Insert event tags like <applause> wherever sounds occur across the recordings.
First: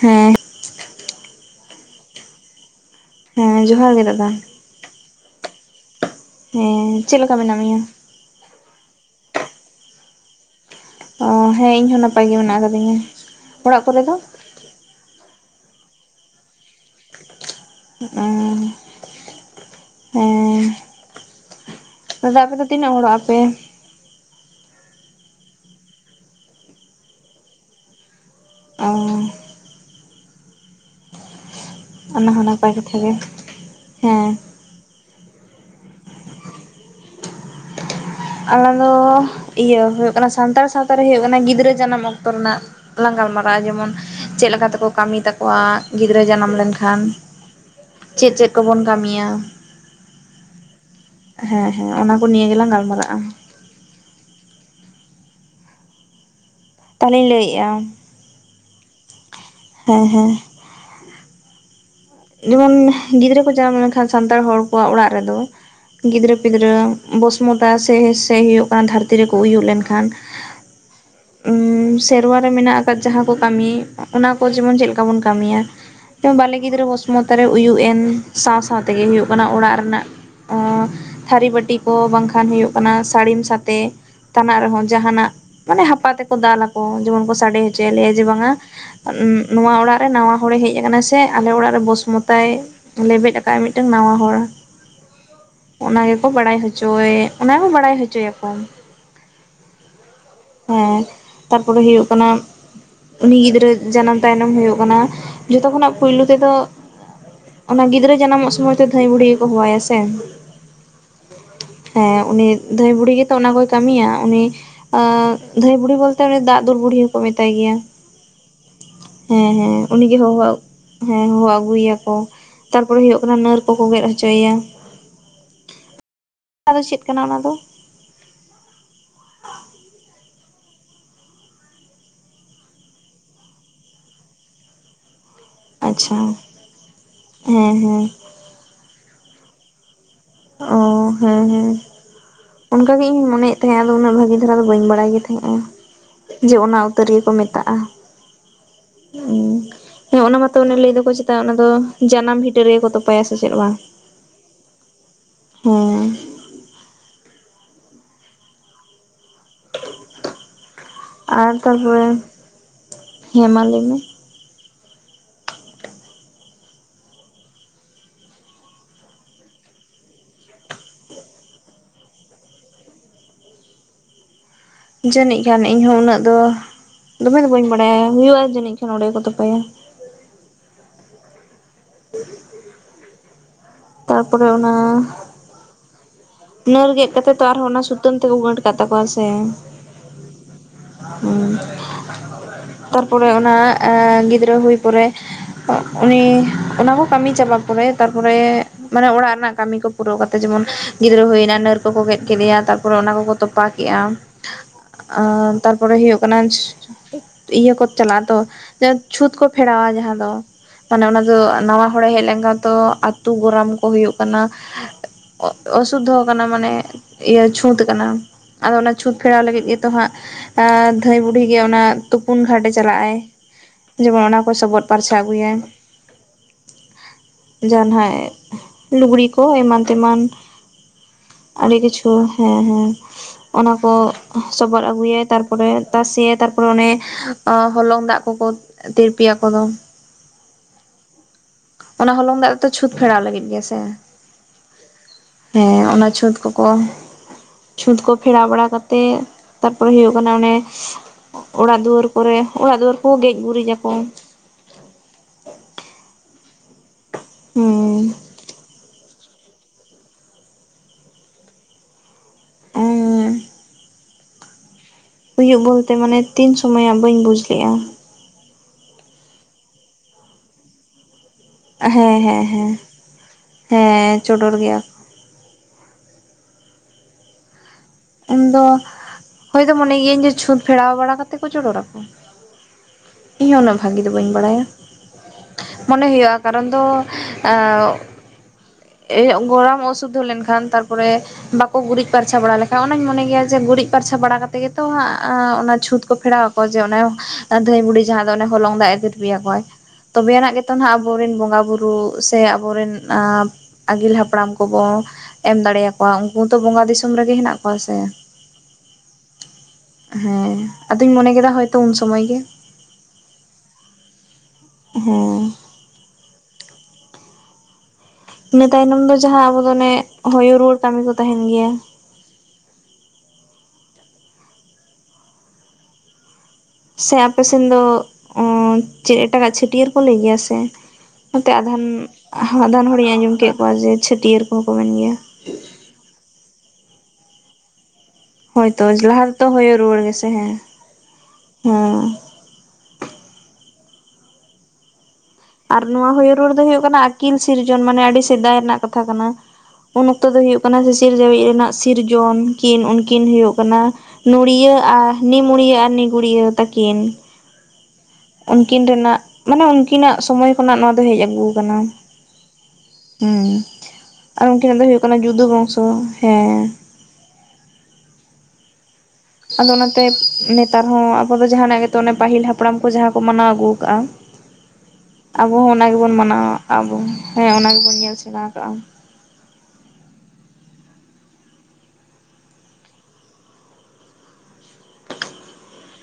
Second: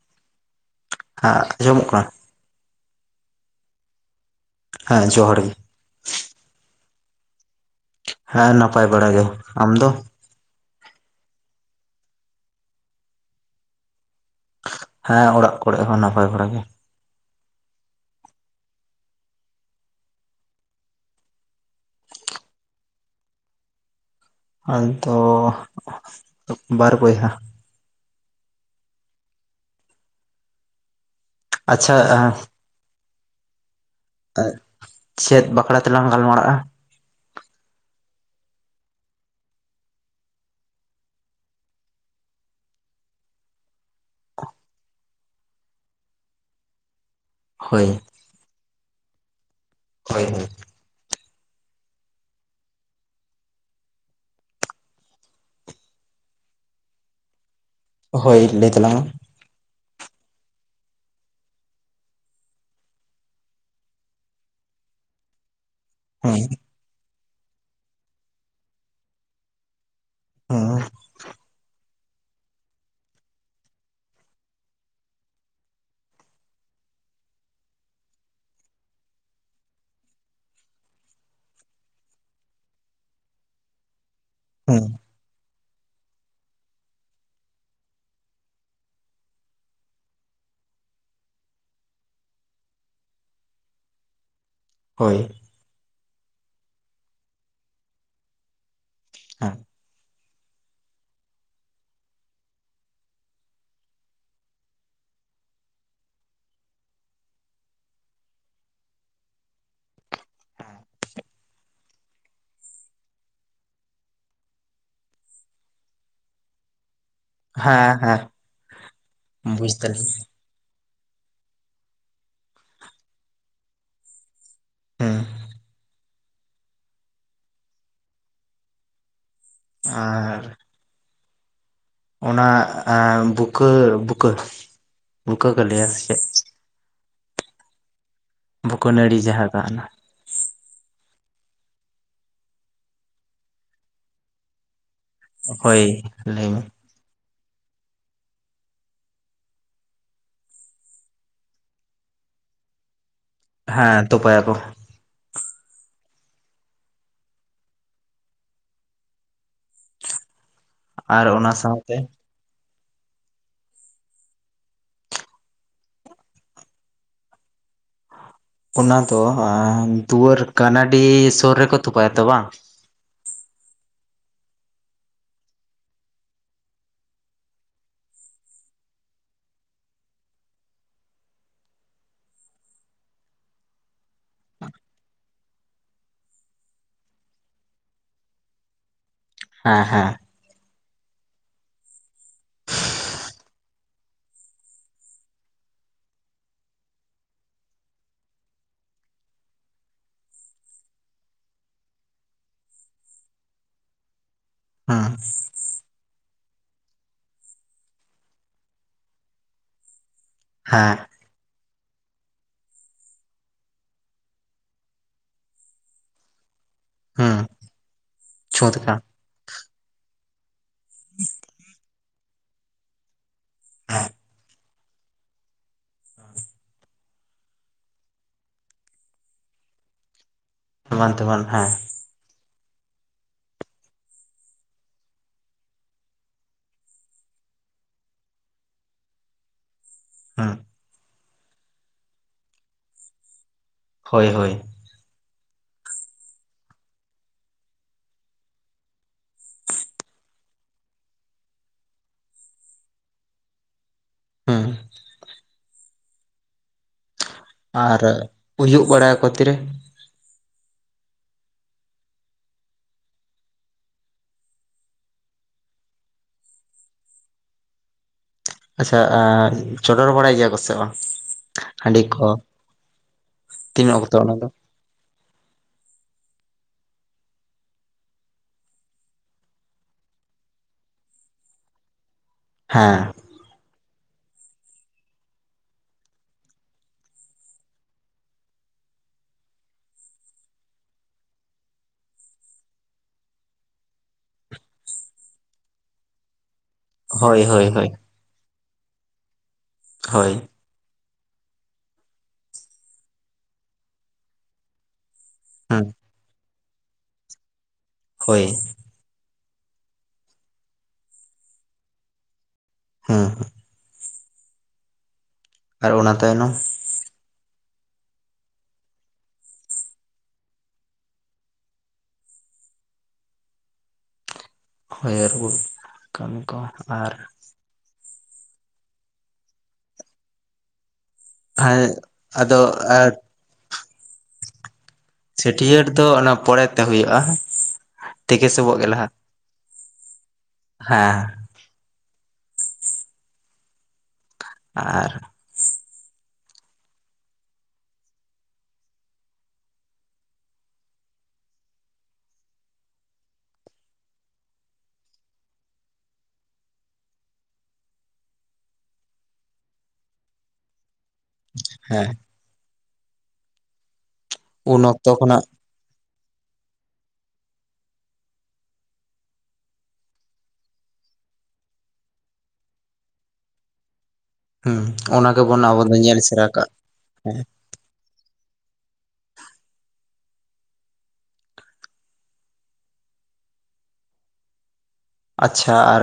ᱦᱮᱸ, ᱦᱟᱸ ᱟᱸᱡᱚᱢᱚᱜ ᱠᱟᱱᱟ? ᱦᱮᱸ ᱡᱚᱦᱟᱨ ᱜᱮ ᱫᱟᱫᱟ᱾ ᱦᱮᱸ ᱡᱚᱦᱟᱨ ᱜᱮ᱾ ᱦᱮᱸ, ᱪᱮᱜ ᱞᱮᱠᱟ ᱢᱮᱱᱟᱜ ᱢᱮᱭᱟ? ᱦᱮᱸ ᱱᱟᱯᱟᱭ ᱵᱟᱲᱟ ᱜᱮ, ᱟᱢ ᱫᱚ? ᱚ ᱦᱮᱸ ᱤᱧ ᱦᱚᱸ ᱱᱟᱯᱟᱭ ᱜᱮ ᱢᱮᱱᱟᱜ ᱠᱟᱫᱤᱧᱟ, ᱚᱲᱟᱜ ᱠᱚᱨᱮ ᱫᱚ? ᱦᱮᱸ ᱚᱲᱟᱜ ᱠᱚᱨᱮ ᱦᱚᱸ, ᱱᱟᱯᱟᱭ ᱵᱟᱲᱟ ᱜᱮ᱾ ᱚᱸ, ᱦᱮᱸ, ᱫᱟᱫᱟ ᱟᱯᱮ ᱫᱚ ᱛᱤᱱᱟᱹᱜ ᱦᱚᱲᱚᱜ ᱟᱯᱮ? ᱟᱞᱮ ᱫᱚ, ᱵᱟᱨ ᱵᱚᱭᱦᱟ᱾ ᱚᱸ, ᱟᱪᱪᱷᱟ ᱚᱱᱟ ᱦᱚᱸ ᱱᱟᱯᱟᱭ ᱠᱟᱛᱷᱟ ᱜᱮ, ᱦᱮᱸ᱾ ᱪᱮᱫ ᱵᱟᱠᱷᱟᱨᱟ ᱛᱮᱞᱟᱝ ᱜᱟᱞᱢᱟᱨᱟᱜ-ᱟ? ᱟᱞᱟᱝ ᱫᱚ ᱤᱭᱟᱹ ᱦᱩᱭᱩᱜ ᱠᱟᱱᱟ ᱥᱟᱱᱛᱟᱲ ᱥᱟᱶᱛᱟ ᱨᱮ ᱦᱩᱭᱩᱜ ᱠᱟᱱᱟ ᱜᱤᱫᱽᱨᱟᱹ ᱡᱟᱱᱟᱢ ᱚᱠᱛᱚ ᱨᱮᱱᱟᱜ ᱞᱟᱝ ᱜᱟᱞᱢᱟᱨᱟᱜ-ᱟ, ᱡᱮᱢᱚᱱ ᱪᱮᱫ ᱞᱮᱠᱟ ᱛᱮᱠᱚ ᱠᱟᱹᱢᱤ ᱛᱟᱠᱚᱣᱟ ᱜᱤᱫᱽᱨᱟᱹ ᱡᱟᱱᱟᱢ ᱞᱮᱱᱠᱷᱟᱱ ᱦᱳᱭ ᱪᱮᱫ ᱪᱮᱫ ᱠᱚᱵᱚᱱ ᱠᱟᱹᱢᱤᱭᱟ᱾ ᱦᱳᱭ ᱦᱳᱭ ᱦᱮᱸ ᱦᱮᱸ ᱚᱱᱟ ᱠᱚ ᱱᱤᱭᱟᱹ ᱜᱮᱞᱟᱝ ᱜᱟᱞᱢᱟᱨᱟᱜ-ᱟ᱾ ᱛᱟᱦᱞᱮᱧ ᱞᱟᱹᱭᱮᱫ-ᱟ᱾ ᱦᱳᱭ ᱞᱟᱹᱭ ᱛᱟᱞᱟᱝ ᱢᱮ ᱦᱮᱸ ᱦᱮᱸ ᱡᱮᱢᱚᱱ ᱜᱤᱫᱽᱨᱟᱹ ᱠᱚ ᱡᱟᱱᱟᱢ ᱞᱮᱱᱠᱷᱟᱱ ᱥᱟᱱᱛᱟᱲ ᱦᱚᱲ ᱠᱚᱣᱟᱜ ᱚᱲᱟᱜ ᱨᱮᱫᱚ ᱢᱮ ᱜᱤᱫᱽᱨᱟᱹ ᱦᱮᱸ ᱯᱤᱫᱽᱨᱟᱹ ᱵᱚᱥᱢᱚᱛᱟ ᱥᱮ ᱦᱮ ᱥᱮ ᱦᱩᱭᱩᱜ ᱠᱟᱱᱟ ᱫᱷᱟᱹᱨᱛᱤ ᱨᱮᱠᱚ ᱩᱭᱩᱜ ᱞᱮᱱᱠᱷᱟᱱ ᱦᱚᱸ ᱩᱸ ᱥᱮᱨᱣᱟ ᱨᱮ ᱢᱮᱱᱟᱜ ᱟᱠᱟᱫ ᱡᱟᱦᱟᱸ ᱠᱚ ᱠᱟᱹᱢᱤ ᱚᱱᱟ ᱠᱚ ᱡᱮᱢᱚᱱ ᱪᱮᱫ ᱞᱮᱠᱟ ᱵᱚᱱ ᱠᱟᱹᱢᱤᱭᱟ᱾ ᱵᱟᱞᱮ ᱜᱤᱫᱽᱨᱟᱹ ᱵᱚᱥᱢᱚᱛᱟ ᱨᱮ ᱩᱭᱩᱜ ᱮᱱ ᱥᱟᱶ ᱥᱟᱶ ᱛᱮᱜᱮ ᱦᱩᱭᱩᱜ ᱠᱟᱱᱟ ᱚᱲᱟᱜ ᱨᱮᱱᱟᱜ ᱛᱷᱟᱹᱨᱤ ᱵᱟᱹᱴᱤ ᱠᱚ ᱵᱟᱝ ᱠᱷᱟᱱ ᱦᱩᱭᱩᱜ ᱠᱟᱱᱟ ᱥᱟᱹᱲᱤᱢ ᱥᱟᱛᱮ ᱛᱟᱱᱟᱜ ᱦᱮᱸ ᱨᱮᱦᱚᱸ ᱡᱟᱦᱱᱟᱜ ᱢᱟᱱᱮ ᱦᱟᱯᱟ ᱛᱮᱠᱚ ᱫᱟᱞᱟ ᱠᱚ ᱡᱮᱢᱚᱱ ᱠᱚ ᱥᱟᱰᱮ ᱦᱚᱪᱚᱭᱟ ᱞᱮᱭᱟ ᱡᱮ ᱵᱟᱝ-ᱟ ᱱᱚᱶᱟ ᱚᱲᱟᱜ ᱨᱮ ᱱᱟᱶᱟ ᱦᱚᱲᱮ ᱦᱮᱡ ᱟᱠᱟᱱᱟ ᱥᱮ ᱟᱞᱮ ᱚᱲᱟᱜ ᱨᱮ ᱵᱚᱥ ᱢᱚᱛᱟᱭ ᱞᱮᱵᱮᱫ ᱟᱠᱟᱫ ᱢᱤᱫᱴᱟᱝ ᱱᱟᱣᱟ ᱦᱚᱲ᱾ ᱦᱳᱭ ᱚᱱᱟ ᱜᱮᱠᱚ ᱵᱟᱲᱟᱭ ᱦᱚᱪᱚᱭᱮ ᱚᱱᱟ ᱦᱚᱸ ᱵᱟᱲᱟᱭ ᱦᱚᱪᱚᱭ ᱟᱠᱚ᱾ ᱦᱮᱸ ᱦᱮᱸ ᱛᱟᱨᱯᱚᱨᱮ ᱦᱩᱭᱩᱜ ᱠᱟᱱᱟ ᱩᱱᱤ ᱜᱤᱫᱽᱨᱟᱹ ᱡᱟᱱᱟᱢ ᱛᱟᱭᱱᱚᱢ ᱦᱩᱭᱩᱜ ᱠᱟᱱᱟ ᱡᱚᱛᱚ ᱠᱷᱚᱱᱟᱜ ᱯᱩᱭᱞᱳ ᱛᱮᱫᱚ ᱚᱱᱟ ᱜᱤᱫᱽᱨᱟᱹ ᱡᱟᱱᱟᱢᱚᱜ ᱥᱚᱢᱚᱭ ᱛᱮ ᱫᱷᱟᱹᱭ ᱵᱩᱰᱦᱤ ᱜᱮᱠᱚ ᱦᱚᱦᱚᱣᱟᱭᱟ ᱥᱮ ᱦᱮᱸ ᱩᱱᱤ ᱫᱷᱟᱹᱭ ᱵᱩᱰᱦᱤ ᱜᱮᱛᱚ ᱚᱱᱟ ᱠᱚᱭ ᱠᱟᱹᱢᱤᱭᱟ ᱾ᱩᱱᱤ ᱫᱷᱟᱹᱭ ᱵᱩᱲᱦᱤ ᱵᱚᱞ ᱛᱮ ᱩᱱᱤ ᱫᱟᱜ ᱫᱩᱞ ᱵᱩᱲᱦᱤ ᱢᱮᱛᱟᱭ ᱜᱮᱭᱟ, ᱦᱮᱸ ᱦᱮᱸ ᱦᱮᱸ ᱵᱩᱡᱽ ᱦᱮᱸ ᱩᱱᱤᱜᱮ ᱫᱟᱞᱤᱧ ᱦᱚᱦᱚ ᱦᱮᱸ ᱦᱚᱦᱚ ᱟᱹᱜᱩᱭᱟ ᱠᱚ ᱛᱟᱨᱯᱚᱨᱮ ᱦᱩᱭᱩᱜ ᱠᱟᱱᱟ ᱱᱟᱹᱨ ᱠᱚᱠᱚ ᱜᱮᱫ ᱦᱚᱪᱚᱭᱮᱭᱟ᱾ ᱦᱮᱸ ᱟᱫᱚ ᱪᱮᱫ ᱠᱟᱱᱟ ᱚᱱᱟ ᱫᱚ? ᱟᱨ ᱚᱱᱟ ᱵᱩᱠᱟᱹ ᱵᱩᱠᱟᱹ ᱵᱩᱠᱟᱹ ᱠᱚ ᱞᱟᱹᱭ᱾ ᱟᱪᱪᱷᱟ ᱦᱮᱸ ᱦᱮᱸ ᱵᱩᱠᱟᱹ ᱱᱟᱹᱲᱤ ᱡᱟᱦᱟᱸ ᱛᱟᱦᱮᱱᱟ᱾ ᱚᱸ ᱦᱮᱸ ᱦᱮᱸ ᱚᱱᱠᱟᱜᱤᱧ ᱢᱚᱱᱮᱭᱮᱫ ᱛᱟᱦᱮᱸᱫ ᱟᱫᱚ ᱩᱱᱟᱹᱜ ᱵᱷᱟᱜᱤ ᱫᱷᱟᱨᱟ ᱫᱚ ᱵᱟᱹᱧ ᱵᱟᱲᱟᱭ ᱜᱮ ᱛᱟᱦᱮᱸᱱᱟ᱾ ᱦᱳᱭ ᱞᱟᱹᱭ ᱡᱮ ᱢᱮ ᱚᱱᱟ ᱩᱛᱟᱹᱨ ᱜᱮᱠᱚ ᱢᱮᱛᱟᱜ-ᱟ᱾ ᱦᱮᱸ ᱚᱱᱟ ᱢᱟᱛᱚ ᱚᱱᱮ ᱞᱟᱹᱭ ᱫᱚᱠᱚ ᱪᱮᱛᱟ ᱚᱱᱟ ᱫᱚ ᱡᱟᱱᱟᱢ ᱵᱷᱤᱴᱟᱹ ᱨᱮᱜᱮ ᱠᱚ ᱛᱚᱯᱟ ᱯᱟᱭᱟ ᱥᱮ ᱪᱮᱫ᱾ ᱵᱟᱝ? ᱦᱮᱸ ᱛᱚᱯᱟᱭ ᱟᱠᱚ᱾ ᱦᱮᱸ ᱟᱨ ᱚᱱᱟ ᱥᱟᱶᱛᱮ ᱛᱟᱯᱚᱨᱮ ᱦᱮᱸ ᱢᱟ ᱞᱟᱹᱭ ᱢᱮ᱾ ᱚᱱᱟ ᱫᱚ ᱟ ᱫᱩᱣᱟᱹᱨ ᱜᱟᱱᱟᱰᱤ ᱥᱩᱨ ᱨᱮᱠᱚ ᱛᱚᱯᱟᱭᱟ ᱛᱚ ᱵᱟᱝ, ᱡᱟᱹᱱᱤᱡ ᱠᱷᱟᱱ ᱤᱧ ᱦᱚᱸ ᱩᱱᱟᱹᱜ ᱫᱚ ᱫᱚᱢᱮ ᱫᱚ ᱵᱟᱹᱧ ᱵᱟᱲᱟᱭᱟ, ᱦᱩᱭᱩᱜ-ᱟ, ᱡᱟᱹᱱᱤᱡ ᱠᱷᱟᱱ ᱚᱸᱰᱮ ᱜᱮᱠᱚ ᱛᱚᱯᱟᱭᱟ᱾ <inaudible> ᱛᱟᱨᱯᱚᱨᱮ ᱚᱱᱟ ᱱᱟᱹᱨ ᱜᱮᱫ ᱠᱟᱛᱮᱜ ᱛᱚ ᱟᱨᱦᱚᱸ ᱚᱱᱟ ᱥᱩᱛᱟᱹᱢ ᱛᱮᱠᱚ ᱜᱟᱹᱴ ᱠᱟᱜ ᱛᱟᱠᱚᱣᱟ ᱥᱮ ᱦᱚᱸ ᱦᱮᱸ ᱦᱮᱸ ᱛᱟᱨᱯᱚᱨᱮ ᱚᱱᱟ ᱮᱸ ᱜᱤᱫᱽᱨᱟᱹ ᱦᱩᱭ ᱯᱚᱨᱮ ᱩᱱᱤ ᱚᱱᱟ ᱠᱚ ᱠᱟᱹᱢᱤ ᱪᱟᱵᱟ ᱯᱚᱨᱮ ᱛᱟᱨᱯᱚᱨᱮ ᱢᱟᱱᱮ ᱚᱲᱟᱜ ᱨᱮᱱᱟᱜ ᱠᱟᱹᱢᱤ ᱠᱚ ᱯᱩᱨᱟᱹᱣ ᱠᱟᱛᱮ ᱡᱮᱢᱚᱱ ᱜᱤᱫᱽᱨᱟᱹ ᱦᱩᱭᱱᱟᱭ ᱱᱟᱹᱨ ᱠᱚᱠᱚ ᱜᱮᱫ ᱠᱮᱫᱮᱭᱟ ᱛᱟᱯᱚᱨᱮ ᱚᱱᱟ ᱠᱚᱠᱚ ᱛᱚᱯᱟ ᱠᱮᱫᱼᱟ ᱦᱩᱸ ᱟᱨ ᱛᱟᱨᱯᱚᱨᱮ ᱦᱩᱭᱩᱜᱜ ᱠᱟᱱᱟ ᱤᱭᱟᱹ ᱠᱚ ᱪᱟᱞᱟᱜᱼᱟ ᱛᱚ ᱪᱷᱩᱸᱛ ᱠᱚ ᱯᱷᱮᱰᱟᱣᱟ ᱡᱟᱸᱦᱟᱸ ᱫᱚ᱾ ᱦᱮᱸ ᱢᱟᱱᱮ ᱚᱱᱟ ᱫᱚ ᱱᱟᱣᱟ ᱦᱚᱲᱮ ᱦᱮᱡ ᱞᱮᱱᱠᱷᱟᱱ ᱛᱚ ᱟᱹᱛᱩ ᱜᱚᱨᱟᱢ ᱠᱚ ᱦᱩᱭᱩᱜ ᱠᱟᱱᱟ ᱚᱥᱩᱫᱽᱫᱷᱚ ᱠᱟᱱᱟ ᱢᱟᱱᱮ ᱦᱩᱸ ᱤᱭᱟᱹ ᱪᱷᱩᱸᱛ ᱠᱟᱱᱟ ᱟᱫᱚ ᱚᱱᱟ ᱪᱷᱩᱸᱛ ᱯᱷᱮᱨᱟᱣ ᱞᱟᱹᱜᱤᱫ ᱜᱮᱛᱚ ᱦᱟᱸᱜ ᱫᱷᱟᱹᱭ ᱵᱩᱰᱦᱤ ᱜᱮ ᱚᱱᱟ ᱛᱩᱯᱩᱱ ᱜᱷᱟᱴ ᱮ ᱪᱟᱞᱟᱜ ᱟᱭ ᱡᱮᱢᱚᱱ ᱚᱱᱟ ᱠᱚ ᱥᱚᱵᱚᱫ ᱯᱟᱨᱪᱟ ᱟᱹᱜᱩᱭᱟᱭ᱾ ᱦᱮᱸ ᱡᱟᱦᱱᱟᱜ ᱞᱩᱜᱽᱲᱤ ᱠᱚ ᱮᱢᱟᱱ ᱛᱮᱢᱟᱱ, ᱮᱢᱟᱱ ᱛᱮᱢᱟᱱ᱾ ᱦᱮᱸ ᱟᱹᱰᱤ ᱠᱤᱪᱷᱩ ᱦᱮᱸ ᱦᱮᱸ᱾ ᱚᱱᱟᱠᱚ ᱥᱚᱵᱚᱫ ᱟᱹᱜᱩᱭᱟ ᱛᱟᱨᱯᱚᱨᱮ ᱛᱟᱥᱮᱭᱟᱭ ᱛᱟᱨᱯᱚᱨᱮ ᱚᱱᱮ ᱦᱚᱞᱚᱝ ᱫᱟᱜ ᱠᱚᱠᱚ ᱛᱤᱨᱯᱤᱭᱟᱠᱚ ᱫᱚ᱾ ᱦᱮᱸ ᱚᱱᱟ ᱦᱚᱞᱚᱝ ᱫᱟᱜ ᱫᱚ ᱪᱷᱩᱛ ᱯᱷᱮᱲᱟᱣ ᱞᱟᱹᱜᱤᱫ ᱜᱮ ᱥᱮ ᱦᱳᱭ ᱦᱳᱭ ᱦᱮᱸ ᱚᱱᱟ ᱪᱷᱩᱛ ᱠᱚᱠᱚ ᱪᱷᱩᱸᱛ ᱠᱚ ᱯᱷᱮᱲᱟᱣ ᱵᱟᱲᱟ ᱠᱟᱛᱮᱜ ᱛᱟᱨᱯᱚᱨᱮ ᱦᱩᱭᱩᱜ ᱠᱟᱱᱟ ᱚᱱᱮ, ᱚᱲᱟᱜ ᱫᱩᱣᱟᱹᱨ ᱠᱚᱨᱮ ᱚᱲᱟᱜ ᱫᱩᱣᱟᱹᱨ ᱠᱚ ᱜᱮᱡ ᱜᱩᱨᱤᱡᱽ ᱟᱠᱚ᱾ ᱦᱮᱸ ᱟᱨ ᱦᱩᱸ ᱩᱭᱩᱜ ᱵᱟᱲᱟᱭᱟᱠᱚ ᱛᱤᱨᱮ? ᱮᱸ ᱩᱭᱩᱜ ᱵᱚᱞᱛᱮ ᱢᱟᱱᱮ ᱛᱤᱱ ᱥᱩᱚᱢᱚᱭᱟᱜ ᱵᱟᱹᱧ ᱵᱩᱡᱽ ᱞᱮᱜᱼᱟ᱾ ᱟᱪᱪᱷᱟ ᱪᱚᱰᱚᱨ ᱵᱟᱲᱟᱭ ᱜᱮᱭᱟ ᱠᱚ ᱥᱮ ᱵᱟᱝ? ᱦᱟᱺᱰᱤ ᱦᱮᱸ ᱠᱚ ᱦᱮᱸ ᱦᱮᱸ ᱛᱤᱱ ᱚᱠᱛᱚ ᱦᱮᱸ ᱚᱱᱟ ᱫᱚ ᱪᱚᱰᱚᱨ ᱜᱮᱭᱟ ᱤᱧᱫᱚ ᱦᱳᱭᱛᱚ ᱢᱚᱱᱮ ᱜᱤᱭᱟᱹᱧ ᱡᱮ ᱪᱷᱩᱸᱛ ᱯᱷᱮᱨᱟᱣ ᱵᱟᱲᱟ ᱠᱟᱛᱮᱫ ᱠᱚ ᱪᱚᱰᱚᱨ ᱟᱠᱚ᱾ ᱦᱮᱸ ᱤᱧᱦᱚᱸ ᱩᱱᱟᱹᱜ ᱵᱷᱟᱹᱜᱤ ᱫᱚ ᱵᱟᱹᱧ ᱵᱟᱲᱟᱭᱟ᱾ ᱢᱚᱱᱮ ᱦᱩᱭᱩᱜᱼᱟ ᱠᱟᱨᱚᱱ ᱫᱚ ᱟᱸ ᱜᱚᱨᱟᱢ ᱚᱥᱩᱫᱽᱫᱷᱚ ᱞᱮᱱᱠᱷᱟᱱ ᱛᱟᱨᱯᱚᱨᱮ ᱵᱟᱠᱚ ᱜᱩᱨᱤᱡᱽ ᱯᱟᱨᱪᱟ ᱵᱟᱲᱟ ᱞᱮ ᱚᱱᱟᱧ ᱢᱚᱱᱮ ᱜᱮᱭᱟ ᱡᱮ ᱜᱩᱨᱤᱡ ᱯᱟᱨᱪᱷᱟ ᱵᱟᱲᱟ ᱠᱟᱛᱮᱫ ᱜᱮ ᱛᱚ ᱦᱟᱸᱜ ᱚᱱᱟ ᱪᱷᱩᱛ ᱠᱚ ᱯᱷᱮᱲᱟᱣᱟ᱾ ᱡᱮ ᱚᱱᱮ ᱦᱳᱭ ᱦᱳᱭ ᱫᱷᱟᱹᱭ ᱦᱳᱭ ᱵᱩᱲᱦᱤ ᱡᱟᱦᱟᱸ ᱫᱚ ᱚᱱᱮ ᱦᱚᱞᱚᱝ ᱫᱟᱜ ᱮ ᱛᱤᱨᱯᱤ ᱟᱠᱚᱣᱟᱭ ᱦᱳᱭ ᱛᱚᱵᱮᱭᱟᱱᱟᱜ ᱜᱮ ᱜᱮᱛᱚ ᱟᱵᱚᱮᱱ ᱵᱚᱸᱜᱟ ᱵᱩᱨᱩ ᱥᱮ ᱟᱵᱚᱨᱮᱱ ᱟᱹᱜᱤᱞ ᱦᱟᱯᱲᱟᱢ ᱠᱚᱵᱚᱱ ᱮᱢ ᱫᱟᱲᱮ ᱦᱩᱸ ᱟᱠᱚᱣᱟ ᱩᱱᱠᱩ ᱦᱚᱸᱛᱚ ᱵᱚᱸᱜᱟ ᱫᱤᱥᱚᱢ ᱨᱮᱜᱮ ᱦᱮᱱᱟᱜ ᱠᱚᱣᱟ᱾ ᱥᱮ ᱦᱳᱭ ᱦᱮᱸ ᱟᱫᱚᱧ ᱢᱚᱱᱮ ᱠᱮᱫᱟ ᱦᱚᱭᱛᱳ ᱩᱱ ᱥᱚᱢᱚᱭ ᱜᱮ᱾ ᱦᱮᱸ ᱦᱮᱸ ᱦᱮᱸ ᱟᱨ ᱚᱱᱟ ᱛᱟᱭᱱᱚᱢ ᱤᱱᱟᱹ ᱛᱟᱭᱱᱚᱢ ᱫᱚ ᱡᱟᱦᱟᱸ ᱟᱵᱚ ᱫᱚ ᱚᱱᱮ ᱦᱚᱭᱚ ᱨᱩᱣᱟᱹᱲ ᱠᱟᱹᱢᱤ ᱠᱚ ᱛᱟᱦᱮᱱ ᱜᱮᱭᱟ ᱾ ᱦᱚᱭᱚ ᱨᱩᱭᱟᱹᱲ ᱠᱟᱹᱢᱤ ᱠᱚ ᱟᱨ ᱥᱮ ᱟᱯᱮ ᱥᱮᱱ ᱫᱚ ᱚᱻ ᱪᱮᱫ ᱮᱴᱟᱜᱟᱜ ᱪᱷᱟᱹᱴᱭᱟᱹᱨ ᱠᱚ ᱞᱟᱹᱭ ᱜᱮᱭᱟ ᱥᱮ? ᱱᱚᱛᱮ ᱟᱫᱷᱟᱱ, ᱟᱫᱚ ᱟᱫᱷᱟᱱ ᱟᱨ ᱦᱚᱲᱤᱧ ᱟᱸᱡᱚᱢ ᱠᱮᱫ ᱠᱚᱣᱟ ᱡᱮ ᱪᱷᱟᱹᱴᱭᱟᱹᱨ ᱠᱚᱦᱚᱸ ᱠᱚ ᱢᱮᱱ ᱜᱮᱭᱟ ᱾ ᱪᱷᱟᱹᱴᱭᱟᱹᱨ ᱫᱚ ᱚᱱᱟ ᱯᱚᱨᱮ ᱛᱮ ᱦᱩᱭᱩᱜᱼᱟ ᱾ ᱦᱳᱭᱛᱚ ᱞᱟᱦᱟ ᱛᱚ ᱦᱚᱭᱚ ᱨᱩᱣᱟᱹᱲ ᱜᱮᱥᱮ ᱦᱮᱸ, ᱦᱮᱸ ᱦᱩᱸ ᱾ ᱟᱨ ᱟᱨ ᱱᱚᱣᱟ ᱦᱚᱭᱚ ᱨᱩᱣᱟᱹᱲ ᱫᱚ ᱦᱩᱭᱩᱜ ᱠᱟᱱᱟ ᱟᱹᱠᱤᱞ ᱥᱤᱨᱡᱚᱱ, ᱢᱟᱱᱮ ᱟᱹᱰᱤ ᱥᱮᱫᱟᱭ ᱨᱮᱱᱟᱜ ᱠᱟᱛᱷᱟ ᱠᱟᱱᱟ ᱾ ᱩᱱ ᱚᱠᱛᱚ ᱫᱚ ᱦᱩᱭᱩᱜ ᱠᱟᱱᱟ, ᱥᱤᱥᱤᱨᱡᱟᱹᱣᱤᱡ ᱨᱮᱱᱟᱜ ᱥᱤᱨᱡᱚᱱ ᱠᱤᱱ ᱩᱱᱠᱤᱱ ᱦᱩᱭᱩᱜ ᱠᱟᱱᱟ ᱾ ᱱᱚᱲᱤᱭᱟᱹ ᱟᱨ ᱱᱤᱢᱩᱲᱤᱭᱟᱹ ᱟᱨ ᱱᱤᱜᱩᱲᱭᱟᱹ ᱛᱟᱹᱠᱤᱱ ᱾ ᱩᱱᱠᱤᱱ ᱨᱮᱱᱟᱜ ᱢᱟᱱᱮ ᱩᱱᱠᱤᱱᱟᱜ ᱥᱚᱢᱚᱭ ᱠᱷᱚᱱᱟᱜ ᱱᱚᱣᱟ ᱫᱚ ᱦᱮᱡ ᱟᱹᱜᱩ ᱠᱟᱱᱟ ᱦᱮᱸ ᱾ ᱦᱩᱸ ᱾ ᱟᱨ ᱩᱱᱠᱤᱱᱟᱜ ᱩᱱ ᱫᱚ ᱦᱩᱭᱩᱜ ᱚᱠᱛᱚ ᱠᱟᱱᱟ ᱡᱩᱫᱩ ᱠᱷᱚᱱᱟᱜ ᱵᱚᱝᱥᱚ, ᱦᱮᱸ ᱾ ᱟᱫᱚ ᱚᱱᱟ ᱛᱮ ᱱᱮᱛᱟᱨ ᱦᱚᱸ ᱟᱵᱚ ᱫᱚ ᱡᱟᱦᱟᱸᱱᱟᱜ ᱜᱮᱛᱚ ᱚᱱᱮ ᱯᱟᱹᱦᱤᱞ ᱦᱟᱯᱲᱟᱢ ᱠᱚ ᱡᱟᱦᱟᱸ ᱠᱚ ᱢᱟᱱᱟᱣ ᱟᱹᱜᱩ ᱟᱠᱟᱜᱼᱟ ᱾ ᱦᱩᱸ ᱚᱱᱟ ᱟᱵᱚ ᱜᱮᱵᱚᱱ ᱦᱚᱸ ᱚᱱᱟ ᱫᱚ ᱜᱮᱵᱚᱱ ᱧᱮᱞ ᱢᱟᱱᱟᱣ, ᱥᱮᱬᱟ ᱠᱟᱜ ᱟᱵᱚ ᱦᱮᱸ ᱚᱱᱟ ᱜᱮᱵᱚᱱ ᱧᱮᱞ ᱥᱮᱬᱟ ᱠᱟᱜᱼᱟ ᱾ ᱟᱪᱪᱷᱟ, ᱟᱨ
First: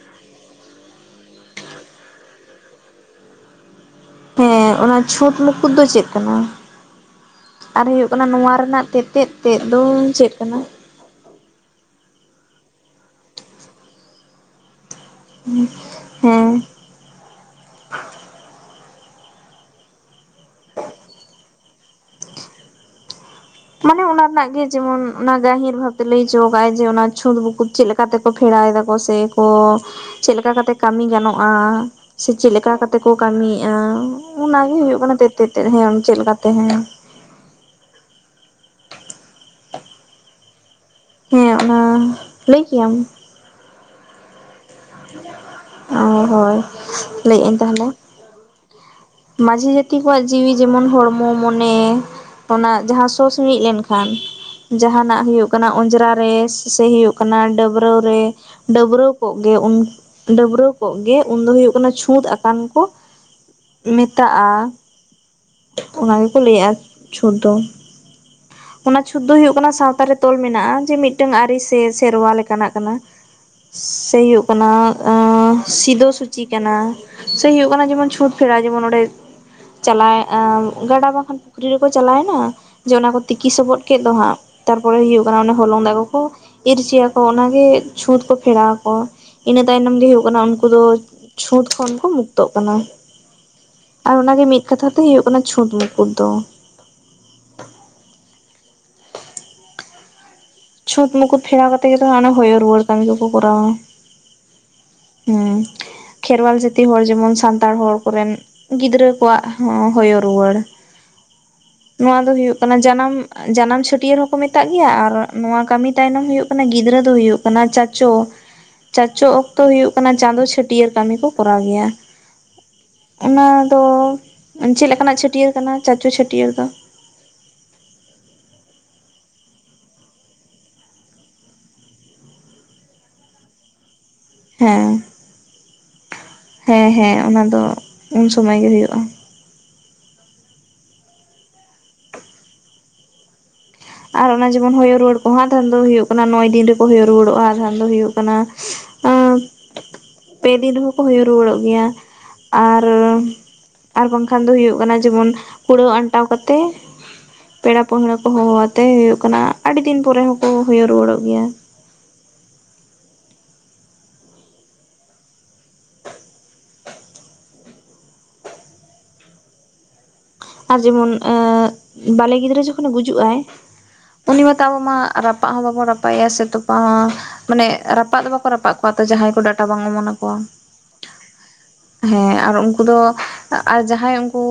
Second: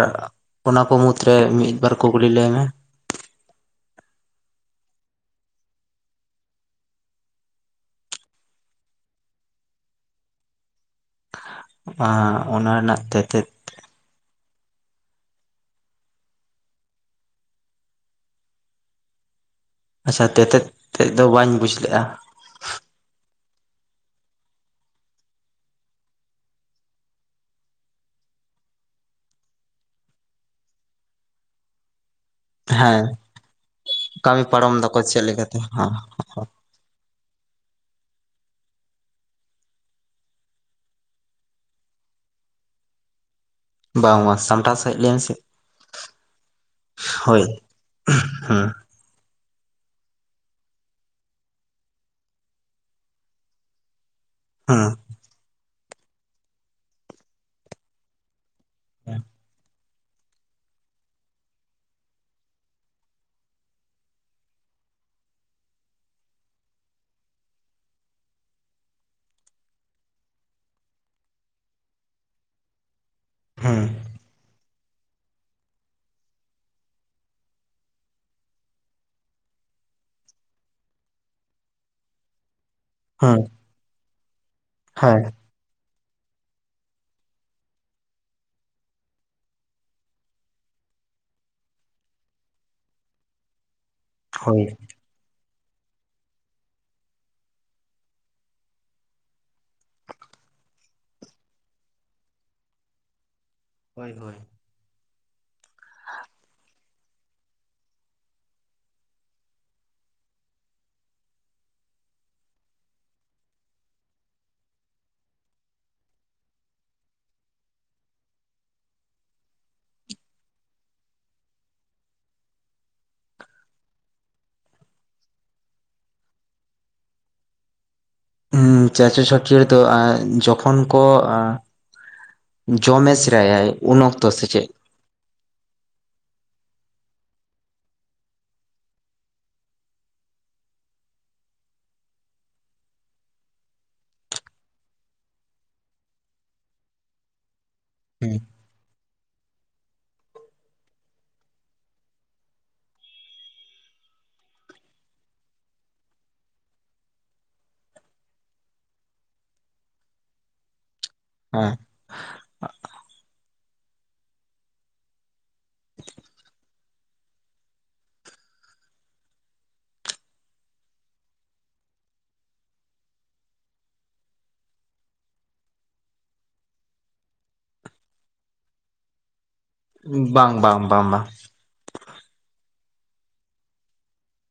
ᱚᱱᱟ ᱠᱚ ᱢᱩᱫᱽᱨᱮ ᱢᱤᱫ ᱵᱟᱨ ᱠᱩᱠᱞᱤ ᱞᱟᱹᱭ ᱢᱮ ᱾ ᱦᱮᱸ, ᱚᱱᱟ ᱪᱷᱩᱸᱴ ᱢᱩᱠᱩᱴ ᱫᱚ ᱪᱮᱫ ᱠᱟᱱᱟ? ᱟᱨ ᱦᱩᱭᱩᱜ ᱠᱟᱱᱟ ᱱᱚᱣᱟ ᱨᱮᱱᱟᱜ ᱛᱮᱛᱮᱫ ᱛᱮᱫ ᱫᱚ ᱪᱮᱫ ᱠᱟᱱᱟ? ᱚᱱᱟ ᱨᱮᱱᱟᱜ ᱛᱮᱛᱮᱫ ᱦᱩᱸ ᱾ ᱦᱮᱸ ᱾ ᱟᱪᱪᱷᱟ, ᱛᱮᱛᱮᱫ ᱛᱮᱫ ᱫᱚ ᱵᱟᱹᱧ ᱵᱩᱡᱽ ᱞᱮᱜᱼᱟ ᱾ ᱢᱟᱱᱮ ᱚᱱᱟ ᱨᱮᱱᱟᱜ ᱜᱮ ᱡᱮᱢᱚᱱ ᱚᱱᱟ ᱜᱟᱹᱦᱤᱨ ᱵᱷᱟᱵᱛᱮ ᱞᱟᱹᱭ ᱦᱚᱪᱚ ᱠᱟᱜᱟᱭ ᱡᱮ ᱚᱱᱟ ᱪᱷᱩᱸᱛ ᱵᱩᱠᱩᱫ ᱪᱮᱫ ᱞᱮᱠᱟ? ᱠᱟᱛᱮ ᱠᱚ ᱠᱷᱮᱲᱟᱭ ᱫᱟ ᱠᱚ ᱥᱮ ᱠᱚ, ᱪᱮᱫ ᱞᱮᱠᱟ ᱠᱟᱛᱮ ᱠᱟᱹᱢᱤ ᱜᱟᱱᱚᱜᱼᱟ? ᱥᱮ ᱪᱮᱫ ᱞᱮᱠᱟ ᱠᱟᱛᱮ ᱦᱮᱸ ᱠᱚ ᱠᱟᱹᱢᱤᱭᱮᱜᱼᱟ? ᱠᱟᱹᱢᱤ ᱚᱱᱟ ᱯᱟᱨᱚᱢ ᱜᱮ ᱫᱟᱠᱚ ᱦᱩᱭᱩᱜ ᱠᱟᱱᱟ ᱪᱮᱫ ᱛᱮᱛᱮᱫ ᱞᱮᱠᱟᱛᱮ ᱾ ᱦᱚᱸ ᱦᱮᱸ ᱪᱮᱫ ᱞᱮᱠᱟᱛᱮ ᱦᱮᱸ ᱾ ᱦᱮᱸ, ᱚᱱᱟ ᱞᱟᱹᱭ ᱠᱮᱭᱟᱢ ᱾ ᱵᱟᱝ ᱵᱟᱝ ᱥᱟᱢᱴᱟᱥ ᱚ ᱦᱳᱭ, ᱦᱳᱭ ᱞᱟᱹᱭᱮᱫ ᱟᱹᱧ ᱛᱟᱦᱚᱞᱮ ᱦᱩᱸ ᱢᱟᱺᱡᱷᱤ ᱡᱟᱹᱛᱤ ᱠᱚᱣᱟᱜ ᱡᱤᱣᱤ ᱡᱮᱢᱚᱱ ᱦᱚᱲᱢᱚ ᱢᱚᱱᱮ ᱚᱱᱟ ᱡᱟᱦᱟᱸ ᱥᱳ ᱥᱤᱲᱤᱡ ᱞᱮᱱ ᱠᱷᱟᱱ ᱦᱩᱸ ᱡᱟᱦᱟᱸᱱᱟᱜ ᱦᱩᱭᱩᱜ ᱠᱟᱱᱟ ᱚᱸᱡᱽᱨᱟ ᱨᱮ, ᱥᱮ ᱦᱩᱭᱩᱜ ᱠᱟᱱᱟ ᱰᱟᱹᱵᱽᱨᱟᱹᱣ ᱨᱮ, ᱰᱟᱹᱵᱽᱨᱟᱹᱣ ᱦᱩᱸ ᱠᱚᱜ ᱜᱮ ᱰᱟᱹᱵᱽᱨᱟᱹᱣ ᱠᱚᱜ ᱜᱮ, ᱩᱱ ᱫᱚ ᱦᱩᱭᱩᱜ ᱠᱟᱱᱟ ᱪᱷᱩᱸᱛ ᱟᱠᱟᱱ ᱠᱚ ᱾ ᱢᱮᱛᱟᱜᱼᱟ, ᱚᱱᱟ ᱜᱮ ᱠᱚ ᱞᱟᱹᱭᱮᱜᱼᱟ ᱪᱷᱩᱛ ᱫᱚ᱾ <inaudible> ᱚᱱᱟ ᱪᱷᱩᱸᱛ ᱫᱚ ᱠᱟᱱᱟ ᱥᱟᱶᱛᱟᱨᱮ ᱛᱚᱞ ᱢᱮᱱᱟᱜᱼᱟ, ᱡᱮ ᱢᱤᱫᱴᱟᱱ ᱟᱹᱨᱤ ᱥᱮ ᱥᱮᱨᱣᱟ ᱞᱮᱠᱟᱱᱟᱜ ᱠᱟᱱᱟ ᱾ ᱦᱩᱸ ᱥᱮ ᱦᱩᱭᱩᱜ ᱠᱟᱱᱟ ᱥᱤᱫᱳ ᱥᱩᱪᱤ ᱠᱟᱱᱟ ᱾ ᱥᱮ ᱦᱩᱭᱩᱜ ᱠᱟᱱᱟ, ᱡᱮᱢᱚᱱ ᱪᱷᱩᱛ ᱯᱷᱮᱲᱟᱣ ᱡᱮᱢᱚᱱ ᱚᱸᱰᱮ ᱪᱟᱞᱟᱣᱚᱜᱼᱟ, ᱜᱟᱰᱟ ᱵᱟᱝᱠᱷᱟᱱ ᱯᱩᱠᱷᱨᱤ ᱨᱮᱠᱚ ᱪᱟᱞᱟᱣᱮᱱᱟ ᱡᱮ ᱚᱱᱟ ᱠᱚ ᱦᱮᱸ ᱛᱤᱠᱤ ᱥᱚᱵᱚᱫ ᱠᱮᱫ ᱫᱚ ᱦᱟᱸᱜ, ᱛᱟᱨᱯᱚᱨᱮ ᱦᱳᱭ ᱦᱩᱭᱩᱜ ᱠᱟᱱᱟ ᱦᱚᱞᱚᱝ ᱫᱟᱜ ᱠᱚ ᱠᱚ ᱤᱨᱪᱤᱹᱭᱟᱠᱚ ᱚᱱᱟ ᱜᱮ ᱪᱷᱩᱸᱛ ᱠᱚ ᱯᱷᱮᱲᱟᱣ ᱟᱠᱚ ᱾ ᱤᱱᱟᱹ ᱛᱟᱭᱱᱚᱢ ᱜᱮ ᱦᱩᱭᱩᱜ ᱠᱟᱱᱟ ᱩᱱᱠᱩ ᱫᱚ ᱪᱷᱩᱸᱛ ᱠᱷᱚᱱ ᱠᱚ ᱢᱩᱠᱛᱚᱜ ᱠᱟᱱᱟ ᱾ ᱟᱨ ᱚᱱᱟ ᱜᱮ ᱢᱤᱫ ᱠᱟᱛᱷᱟ ᱫᱚ ᱦᱩᱭᱩᱜ ᱠᱟᱱᱟ ᱪᱷᱩᱸᱛ ᱢᱩᱠᱩᱴ ᱫᱚ ᱾ ᱪᱷᱩᱛ ᱢᱩᱠᱩᱴ ᱯᱷᱮᱲᱟᱣ ᱠᱟᱛᱮ ᱜᱮ ᱛᱚ ᱚᱱᱮ ᱦᱚᱭᱚ ᱨᱩᱣᱟᱹᱲ ᱠᱟᱹᱢᱤ ᱠᱚᱠᱚ ᱠᱚᱨᱟᱣᱟ ᱾ ᱦᱳᱭ ᱦᱳᱭ ᱾ ᱦᱩᱸ, ᱠᱷᱮᱨᱣᱟᱞ ᱡᱟᱹᱛᱤ ᱦᱚᱲ ᱡᱮᱢᱚᱱ ᱥᱟᱱᱛᱟᱲ ᱦᱚᱲ ᱠᱚᱨᱮᱱ ᱜᱤᱫᱽᱨᱟᱹ ᱠᱚᱣᱟᱜ ᱦᱚᱸ ᱦᱚᱭᱚ ᱨᱩᱣᱟᱹᱲ ᱾ ᱱᱚᱣᱟ ᱫᱚ ᱦᱩᱭᱩᱜ ᱠᱟᱱᱟ ᱡᱟᱱᱟᱢ, ᱡᱟᱱᱟᱢ ᱪᱷᱟᱹᱴᱭᱟᱹᱨ ᱦᱚᱸᱠᱚ ᱢᱮᱛᱟᱜ ᱜᱮᱭᱟ ᱟᱨ ᱱᱚᱣᱟ ᱠᱟᱹᱢᱤ ᱛᱟᱭᱱᱚᱢ ᱦᱩᱭᱩᱜ ᱠᱟᱱᱟ ᱜᱤᱫᱽᱨᱟᱹ ᱫᱚ ᱦᱩᱭᱩᱜ ᱠᱟᱱᱟ ᱪᱟᱪᱳ, ᱪᱟᱪᱚ ᱚᱠᱛᱚ ᱦᱩᱭᱩᱜ ᱠᱟᱱᱟ ᱪᱟᱸᱫᱚ ᱪᱷᱟᱹᱴᱭᱟᱹᱨ ᱠᱟᱹᱢᱤ ᱠᱚ ᱠᱚᱨᱟᱣ ᱜᱮᱭᱟ ᱾ ᱚᱱᱟ ᱫᱚ ᱪᱮᱫ ᱞᱮᱠᱟ ᱱᱟᱜ ᱪᱷᱟᱹᱴᱭᱟᱹᱨ ᱠᱟᱱᱟ ᱪᱟᱪᱳ ᱪᱷᱟᱹᱴᱭᱟᱹᱨ ᱫᱚ? ᱪᱟᱪᱳ ᱪᱷᱟᱹᱴᱭᱟᱹᱨ ᱫᱚ ᱡᱚᱠᱷᱚᱱ ᱠᱚ ᱡᱚᱢᱮ ᱥᱮᱨᱟᱭᱟᱭ ᱩᱱ ᱚᱠᱛᱚ ᱥᱮ ᱪᱮᱫ? ᱦᱮᱸ ᱦᱮᱸ ᱦᱮᱸ, ᱚᱱᱟ ᱫᱚ ᱩᱱ ᱥᱳᱢᱟᱹᱭ ᱜᱮ ᱦᱩᱭᱩᱜᱼᱟ ᱾ ᱟᱨ ᱚᱱᱟ ᱡᱮᱢᱚᱱ ᱦᱚᱭᱳ ᱨᱩᱣᱟᱹᱲ ᱠᱚᱦᱚ ᱟᱫᱷᱟᱱ ᱫᱚ ᱦᱩᱭᱩᱜ ᱠᱟᱱᱟ ᱱᱚᱭ ᱫᱤᱱ ᱨᱮᱠᱚ ᱦᱚᱭᱚ ᱨᱩᱣᱟᱹᱲᱚᱜᱼᱟ, ᱟᱫᱷᱟᱱ ᱫᱚ ᱦᱩᱭᱩᱜ ᱠᱟᱱᱟ ᱦᱮᱸ ᱯᱮ ᱫᱤᱱ ᱨᱮᱦᱚᱸ ᱠᱚ ᱦᱚᱭᱚ ᱨᱩᱣᱟᱹᱲᱚᱜ ᱜᱮᱭᱟ ᱟᱨ ᱟᱨ ᱵᱟᱝᱠᱷᱟᱱ ᱫᱚ ᱦᱳᱭᱳᱜ ᱠᱟᱱᱟ ᱡᱮᱢᱚᱱ ᱠᱩᱲᱟᱹᱣ ᱟᱱᱴᱟᱣ ᱠᱟᱛᱮᱜ᱾ ᱯᱮᱲᱟ ᱯᱟᱹᱲᱦᱟᱹ ᱠᱚ ᱦᱚᱦᱚ ᱟᱛᱮ ᱦᱩᱭᱩᱜ ᱠᱟᱱᱟ ᱟᱹᱰᱤ ᱫᱤᱱ ᱯᱚᱨᱮ ᱦᱚᱸᱠᱚ ᱦᱩᱭ ᱨᱩᱣᱟᱹᱲᱚᱜ ᱜᱮᱭᱟ᱾ ᱟᱨ ᱡᱮᱢᱚᱱ ᱮᱸ ᱵᱟᱞᱮ ᱜᱤᱫᱽᱨᱟᱹ ᱡᱚᱠᱷᱚᱱᱮ ᱜᱩᱡᱩᱜ ᱟᱭ ᱩᱱᱤ ᱢᱟᱛᱚ ᱟᱵᱚ ᱢᱟ ᱨᱟᱯᱟᱜ ᱦᱚᱸ ᱵᱟᱵᱚᱱ ᱨᱟᱯᱟᱭᱼᱟ ᱥᱮ ᱛᱚᱯᱟ ᱦᱚᱸ ᱢᱟᱱᱮ ᱨᱟᱯᱟᱜ ᱫᱚ ᱵᱟᱠᱚ ᱨᱟᱯᱟᱜ ᱠᱚᱣᱟ ᱛᱚ ᱡᱟᱦᱟᱸᱭ ᱠᱚ ᱰᱟᱴᱟ ᱵᱟᱝ ᱚᱢᱚᱱ ᱟᱠᱚᱣᱟ᱾ ᱵᱟᱝ ᱵᱟᱝ ᱵᱟᱝ ᱵᱟᱝ ᱦᱮᱸ ᱟᱨ ᱩᱱᱠᱩ ᱫᱚ ᱟᱨ ᱡᱟᱦᱟᱸᱭ ᱩᱱᱠᱩ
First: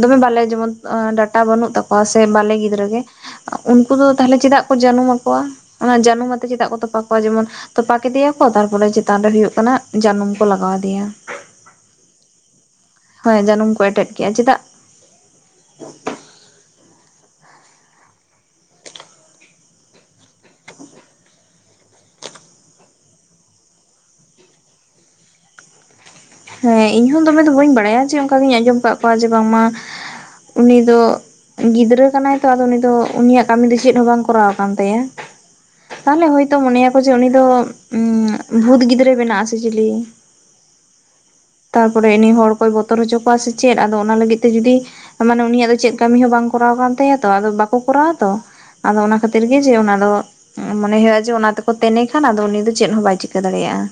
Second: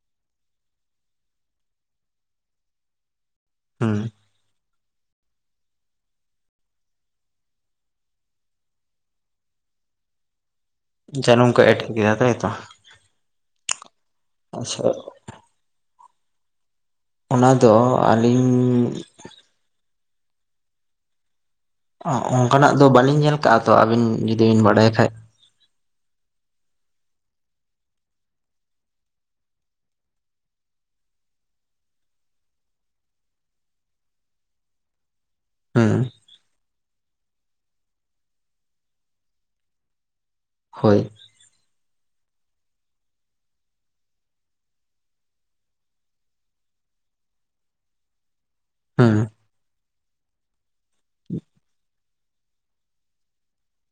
ᱫᱚᱢᱮ ᱵᱟᱞᱮ ᱡᱮᱢᱚᱱ ᱰᱟᱴᱟ ᱵᱟᱹᱱᱩᱜ ᱛᱟᱠᱚᱣᱟ ᱥᱮ ᱵᱟᱞᱮ ᱜᱤᱫᱽᱨᱟᱹ ᱜᱮ, ᱩᱱᱠᱩ ᱫᱚ ᱦᱩᱸ ᱛᱟᱦᱚᱞᱮ ᱪᱮᱫᱟᱜ ᱠᱚ ᱡᱟᱹᱱᱩᱢ ᱟᱠᱚᱣᱟ? ᱚᱱᱟ ᱡᱟᱹᱱᱩᱢ ᱟᱛᱮ ᱪᱮᱫᱟᱜ ᱠᱚ ᱛᱚᱯᱟ ᱠᱚᱣᱟ? ᱡᱮᱢᱚᱱ ᱛᱚᱯᱟ ᱠᱮᱫᱮᱭᱟᱠᱚ ᱛᱟᱨᱯᱚᱨᱮ ᱪᱮᱛᱟᱱ ᱨᱮ ᱦᱳᱜ ᱠᱟᱱᱟ ᱡᱟᱹᱱᱩᱢ ᱠᱚ ᱞᱟᱜᱟᱣ- ᱟᱫᱮᱭᱟ ᱡᱟᱱᱩᱢ ᱠᱚ ᱮᱴᱮᱛ ᱠᱮᱫᱟ ᱦᱚᱭ ᱛᱚ ᱦᱚᱭ ᱡᱟᱱᱩᱢ ᱠᱚ ᱮᱴᱮᱫ ᱠᱮᱫᱟ᱾ ᱟᱪᱪᱷᱟ ᱚᱱᱟ ᱫᱚ ᱟᱹᱞᱤᱧ ᱚᱱᱠᱟ ᱱᱟᱜ ᱫᱚ ᱵᱟᱹᱞᱤᱧ ᱧᱮᱞ ᱠᱟᱜᱼᱟ ᱛᱚ, ᱟᱵᱤᱱ ᱡᱩᱫᱤ ᱵᱤᱱ ᱵᱟᱲᱟᱭ ᱠᱷᱟᱡ, ᱦᱮᱸ ᱤᱧ ᱦᱚ ᱫᱚᱢᱮ ᱫᱚ ᱵᱟᱹᱧ ᱵᱟᱲᱟᱭᱟ ᱡᱮ ᱚᱱᱠᱟ ᱜᱤᱧ ᱟᱸᱡᱚᱢ ᱟᱠᱟᱫ ᱠᱚᱣᱟ ᱡᱮ ᱵᱟᱝᱢᱟ ᱩᱱᱤ ᱫᱚ ᱜᱤᱫᱽᱨᱟᱹ ᱠᱟᱱᱟᱭ ᱛᱚ ᱩᱱᱤ ᱫᱚ ᱩᱱᱤᱭᱟᱜ ᱠᱟᱹᱢᱤ ᱫᱚ ᱪᱮᱫ ᱦᱚᱸ ᱵᱟᱝ ᱠᱚᱨᱟᱣ ᱟᱠᱟᱱ ᱛᱟᱭᱟ᱾ ᱦᱩᱸ ᱛᱟᱦᱞᱮ ᱦᱚᱳᱭᱛᱳ ᱢᱚᱱᱮᱭᱟᱠᱚ ᱡᱮ ᱩᱱᱤ ᱫᱚ ᱵᱷᱩᱛ ᱜᱤᱫᱽᱨᱟᱹ ᱵᱮᱱᱟᱜ ᱟᱥᱮ ᱪᱤᱞᱤ, ᱦᱳᱭ ᱛᱟᱨᱯᱚᱨᱮ ᱩᱱᱤᱱ ᱦᱚᱲ ᱠᱚᱭ ᱵᱚᱛᱚᱨ ᱦᱚᱪᱚ ᱠᱚᱣᱟ ᱥᱮ ᱪᱮᱫ ᱟᱫᱚ ᱚᱱᱟ ᱞᱟᱹᱜᱤᱫ ᱛᱮ ᱡᱩᱫᱤ ᱢᱟᱱᱮ ᱩᱱᱤᱭᱟᱜ ᱫᱚ ᱪᱮᱫ ᱠᱟᱹᱢᱤ ᱦᱚᱸ ᱵᱟᱝ ᱠᱚᱨᱟᱣ ᱠᱟᱱ ᱛᱟᱭᱟ ᱛᱚ ᱟᱫᱚ ᱵᱟᱠᱚ ᱠᱚᱨᱟᱣᱟ ᱛᱚ᱾ ᱟᱫᱚ ᱦᱩᱸ ᱚᱱᱟ ᱠᱷᱟᱹᱛᱤᱨ ᱜᱮ ᱡᱮ ᱚᱱᱟ ᱫᱚ ᱢᱚᱱᱮ ᱦᱩᱭᱩᱜᱭᱳᱜᱼᱟ ᱡᱮ ᱚᱱᱟ ᱛᱮᱠᱚ ᱛᱮᱱᱮ ᱠᱷᱟᱱ ᱟᱫᱚ ᱩᱱᱤ ᱫᱚ ᱪᱮᱫ ᱦᱚᱸ ᱵᱟᱭ ᱪᱤᱠᱟᱹ ᱫᱟᱲᱮᱭᱟᱜᱼᱟ᱾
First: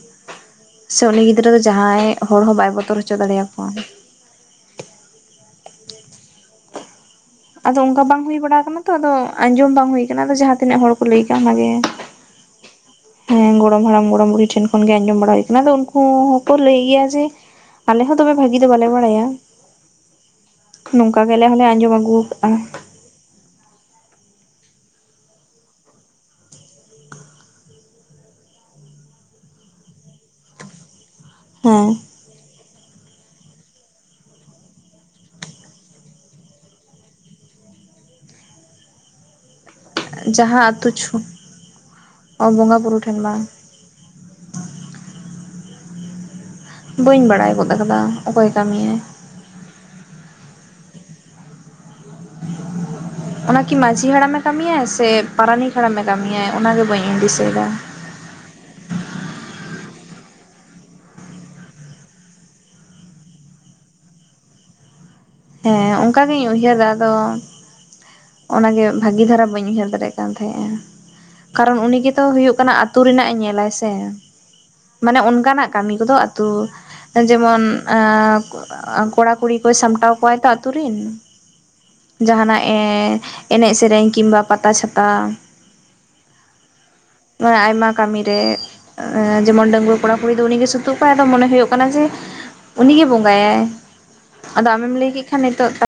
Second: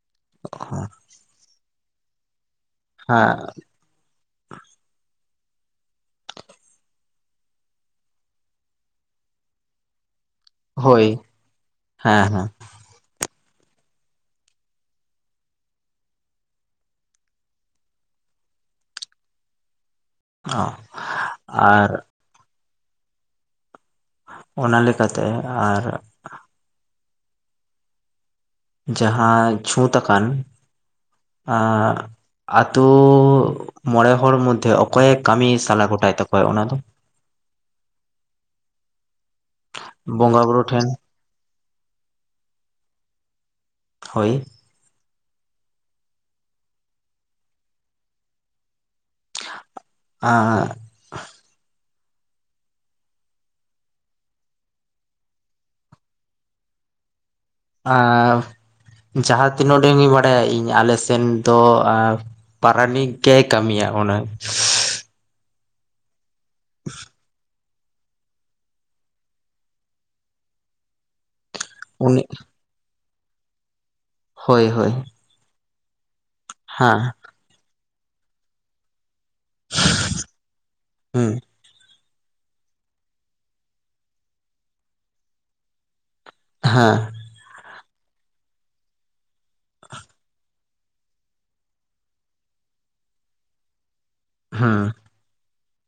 ᱥᱮ ᱩᱱᱤ ᱜᱤᱫᱽᱨᱟᱹ ᱫᱚ ᱡᱟᱦᱟᱸᱭ ᱦᱚᱲ ᱦᱚᱸ ᱵᱟᱭ ᱵᱚᱛᱚᱨ ᱦᱚᱪᱚ ᱫᱟᱲᱮ ᱦᱮᱸ ᱟᱠᱚᱣᱟ᱾ ᱟᱫᱚ ᱚᱱᱠᱟ ᱵᱟᱝ ᱦᱩᱭ ᱵᱟᱲᱟ ᱟᱠᱟᱱᱟ ᱛᱚ ᱟᱫᱚ ᱟᱸᱡᱚᱢ ᱵᱟᱝ ᱦᱩᱭ ᱟᱠᱟᱱᱟ ᱟᱫᱚ ᱡᱟ ᱛᱤᱱᱟᱹᱜ ᱦᱚᱲ ᱠᱚ ᱦᱳᱭ ᱞᱟᱹᱭ ᱠᱟᱜᱼᱟ ᱚᱱᱟ ᱜᱮ᱾ ᱦᱮᱸ ᱦᱮᱸ ᱦᱮᱸ ᱜᱚᱲᱚᱢ ᱦᱟᱲᱟᱢ ᱜᱚᱲᱚᱢ ᱵᱩᱰᱦᱤ ᱴᱷᱮᱱ ᱠᱷᱚᱱ ᱜᱮ ᱟᱸᱡᱚᱢ ᱵᱟᱲᱟ ᱦᱩᱭ ᱟᱠᱟᱱᱟ, ᱩᱱᱠᱩ ᱦᱚᱸᱠᱚ ᱞᱟᱹᱭ ᱜᱮᱭᱟ ᱡᱮ ᱟᱞᱮ ᱦᱚ ᱫᱚᱢᱮ ᱵᱷᱟᱜᱤ ᱫᱚ ᱵᱟᱞᱮ ᱵᱟᱲᱟᱭᱟ᱾ ᱚ ᱱᱚᱝᱠᱟ ᱜᱮ ᱟᱞᱮ ᱦᱚᱸᱞᱮ ᱟᱨ ᱟᱸᱡᱚᱢ ᱟᱹᱜᱩ ᱟᱠᱟᱜᱼᱟ᱾ ᱚᱱᱟ ᱞᱮᱠᱟ ᱛᱮ ᱟᱨ ᱡᱟᱸᱦᱟᱸ ᱪᱷᱩᱸᱛ ᱟᱠᱟᱱ ᱟ ᱦᱮᱸ ᱟᱛᱳ ᱢᱚᱬᱮ ᱦᱚᱲ ᱢᱚᱫᱽᱫᱷᱮ ᱚᱠᱚᱭᱮ ᱠᱟᱹᱢᱤ ᱥᱟᱞ ᱜᱚᱴᱟᱭ ᱛᱟᱠᱚᱣᱟ ᱚᱱᱟ ᱫᱚ? ᱵᱚᱸᱜᱟ ᱡᱟᱸᱦᱟᱸ ᱵᱩᱨᱩ ᱴᱷᱮᱱ ᱟᱛᱳ ᱪᱷᱩ ᱵᱚᱸᱜᱟ ᱵᱩᱨᱩ ᱴᱷᱮᱱ ᱵᱟᱝ ᱦᱳᱭ ᱵᱟᱹᱧ ᱵᱟᱲᱟᱭ ᱜᱚᱫ ᱠᱟᱫᱟ, ᱚᱠᱚᱭ ᱠᱟᱹᱢᱟᱭ? ᱟᱨ, <inaudible> ᱚᱱᱟᱠᱤ ᱢᱟᱺᱡᱷᱤ ᱦᱟᱲᱟᱢᱮ ᱠᱟᱹᱢᱤᱭᱟᱟᱭ ᱥᱮ, ᱯᱟᱨᱟᱱᱤᱠ ᱦᱟᱲᱟᱢᱮ ᱠᱟᱹᱢᱤᱭᱟᱭ, ᱚᱱᱟᱜᱮ ᱵᱟᱹᱧ ᱫᱤᱥᱟᱹᱭᱫᱟ, ᱟᱨ ᱡᱟᱦᱟᱸ ᱛᱤᱱ ᱩᱰᱟᱹᱝ ᱤᱧ ᱵᱟᱲᱟᱭᱟ, ᱤᱧ ᱟᱞᱮ ᱥᱮᱱ ᱫᱚ ᱟᱨ ᱯᱟᱨᱟᱱᱤᱠ ᱜᱮ ᱠᱟᱹᱢᱤᱭᱟ ᱚᱱᱟ,, ᱦᱮᱸ ᱦᱮᱸ, ᱚᱝᱠᱟ ᱜᱤᱧ ᱩᱭᱦᱟᱹᱨ ᱫᱟ, ᱟᱫᱚ ᱚᱱᱟᱜᱮ ᱵᱷᱟᱹᱜᱤ ᱫᱷᱟᱨᱟ, ᱵᱟᱹᱧ ᱩᱭᱦᱟᱹᱨ ᱫᱟᱲᱮᱭᱟᱜ ᱠᱟᱱ ᱛᱟᱦᱮᱸᱼᱟ, ᱠᱟᱨᱚᱱ ᱩᱱᱤ ᱜᱮᱛᱚ ᱦᱳᱭᱩᱜ ᱠᱟᱱᱟ ᱟᱹᱛᱩ ᱨᱮᱱᱟᱜᱼᱮ ᱧᱮᱞᱟᱭ ᱥᱮ, ᱦᱳᱭ, ᱦᱳᱭ᱾ ᱢᱟᱱᱮ ᱚᱱᱠᱟᱱᱟᱜ ᱠᱟᱹᱢᱤ ᱠᱚᱫᱚ ᱟᱛᱩ, ᱦᱟᱸ, ᱡᱮᱢᱚᱱ ᱟᱸ, ᱠᱚᱲᱟ ᱠᱩᱲᱤ ᱠᱚᱭ, ᱥᱟᱢᱴᱟᱶ ᱠᱚᱣᱟᱭ ᱛᱚ ᱟᱛᱩ ᱨᱮᱱ, ᱦᱩᱸ ᱡᱟᱦᱟᱱᱟᱜ ᱮ ᱮᱱᱮᱡ ᱥᱮᱨᱮᱧ, ᱠᱤᱢᱵᱟ ᱯᱟᱛᱟ ᱪᱷᱟᱛᱟ, ᱦᱟᱸ, ᱱᱚᱶᱟ ᱟᱭᱢᱟ ᱠᱟᱹᱢᱤ ᱨᱮ, ᱮᱸ ᱡᱮᱢᱚᱱ ᱰᱟᱸᱹᱜᱩᱣᱟᱹ ᱠᱚᱲᱟ ᱠᱩᱲᱤ ᱫᱚ ᱩᱱᱤᱜᱮ ᱥᱩᱫᱷᱩ ᱥᱩᱛᱩᱜ ᱠᱚᱣᱟᱜ, ᱟᱫᱚ ᱢᱚᱱᱮ ᱦᱳᱭᱳᱜ ᱠᱟᱱᱟ ᱡᱮ, ᱩᱱᱤᱜᱮ ᱵᱚᱸᱜᱟᱭᱟᱭ, ᱟᱫᱚ ᱦᱩᱸ ᱟᱢᱮᱢ ᱞᱟᱹᱭ ᱠᱮᱜ ᱠᱷᱟᱱ ᱱᱤᱛᱚᱜ ᱫᱷᱟ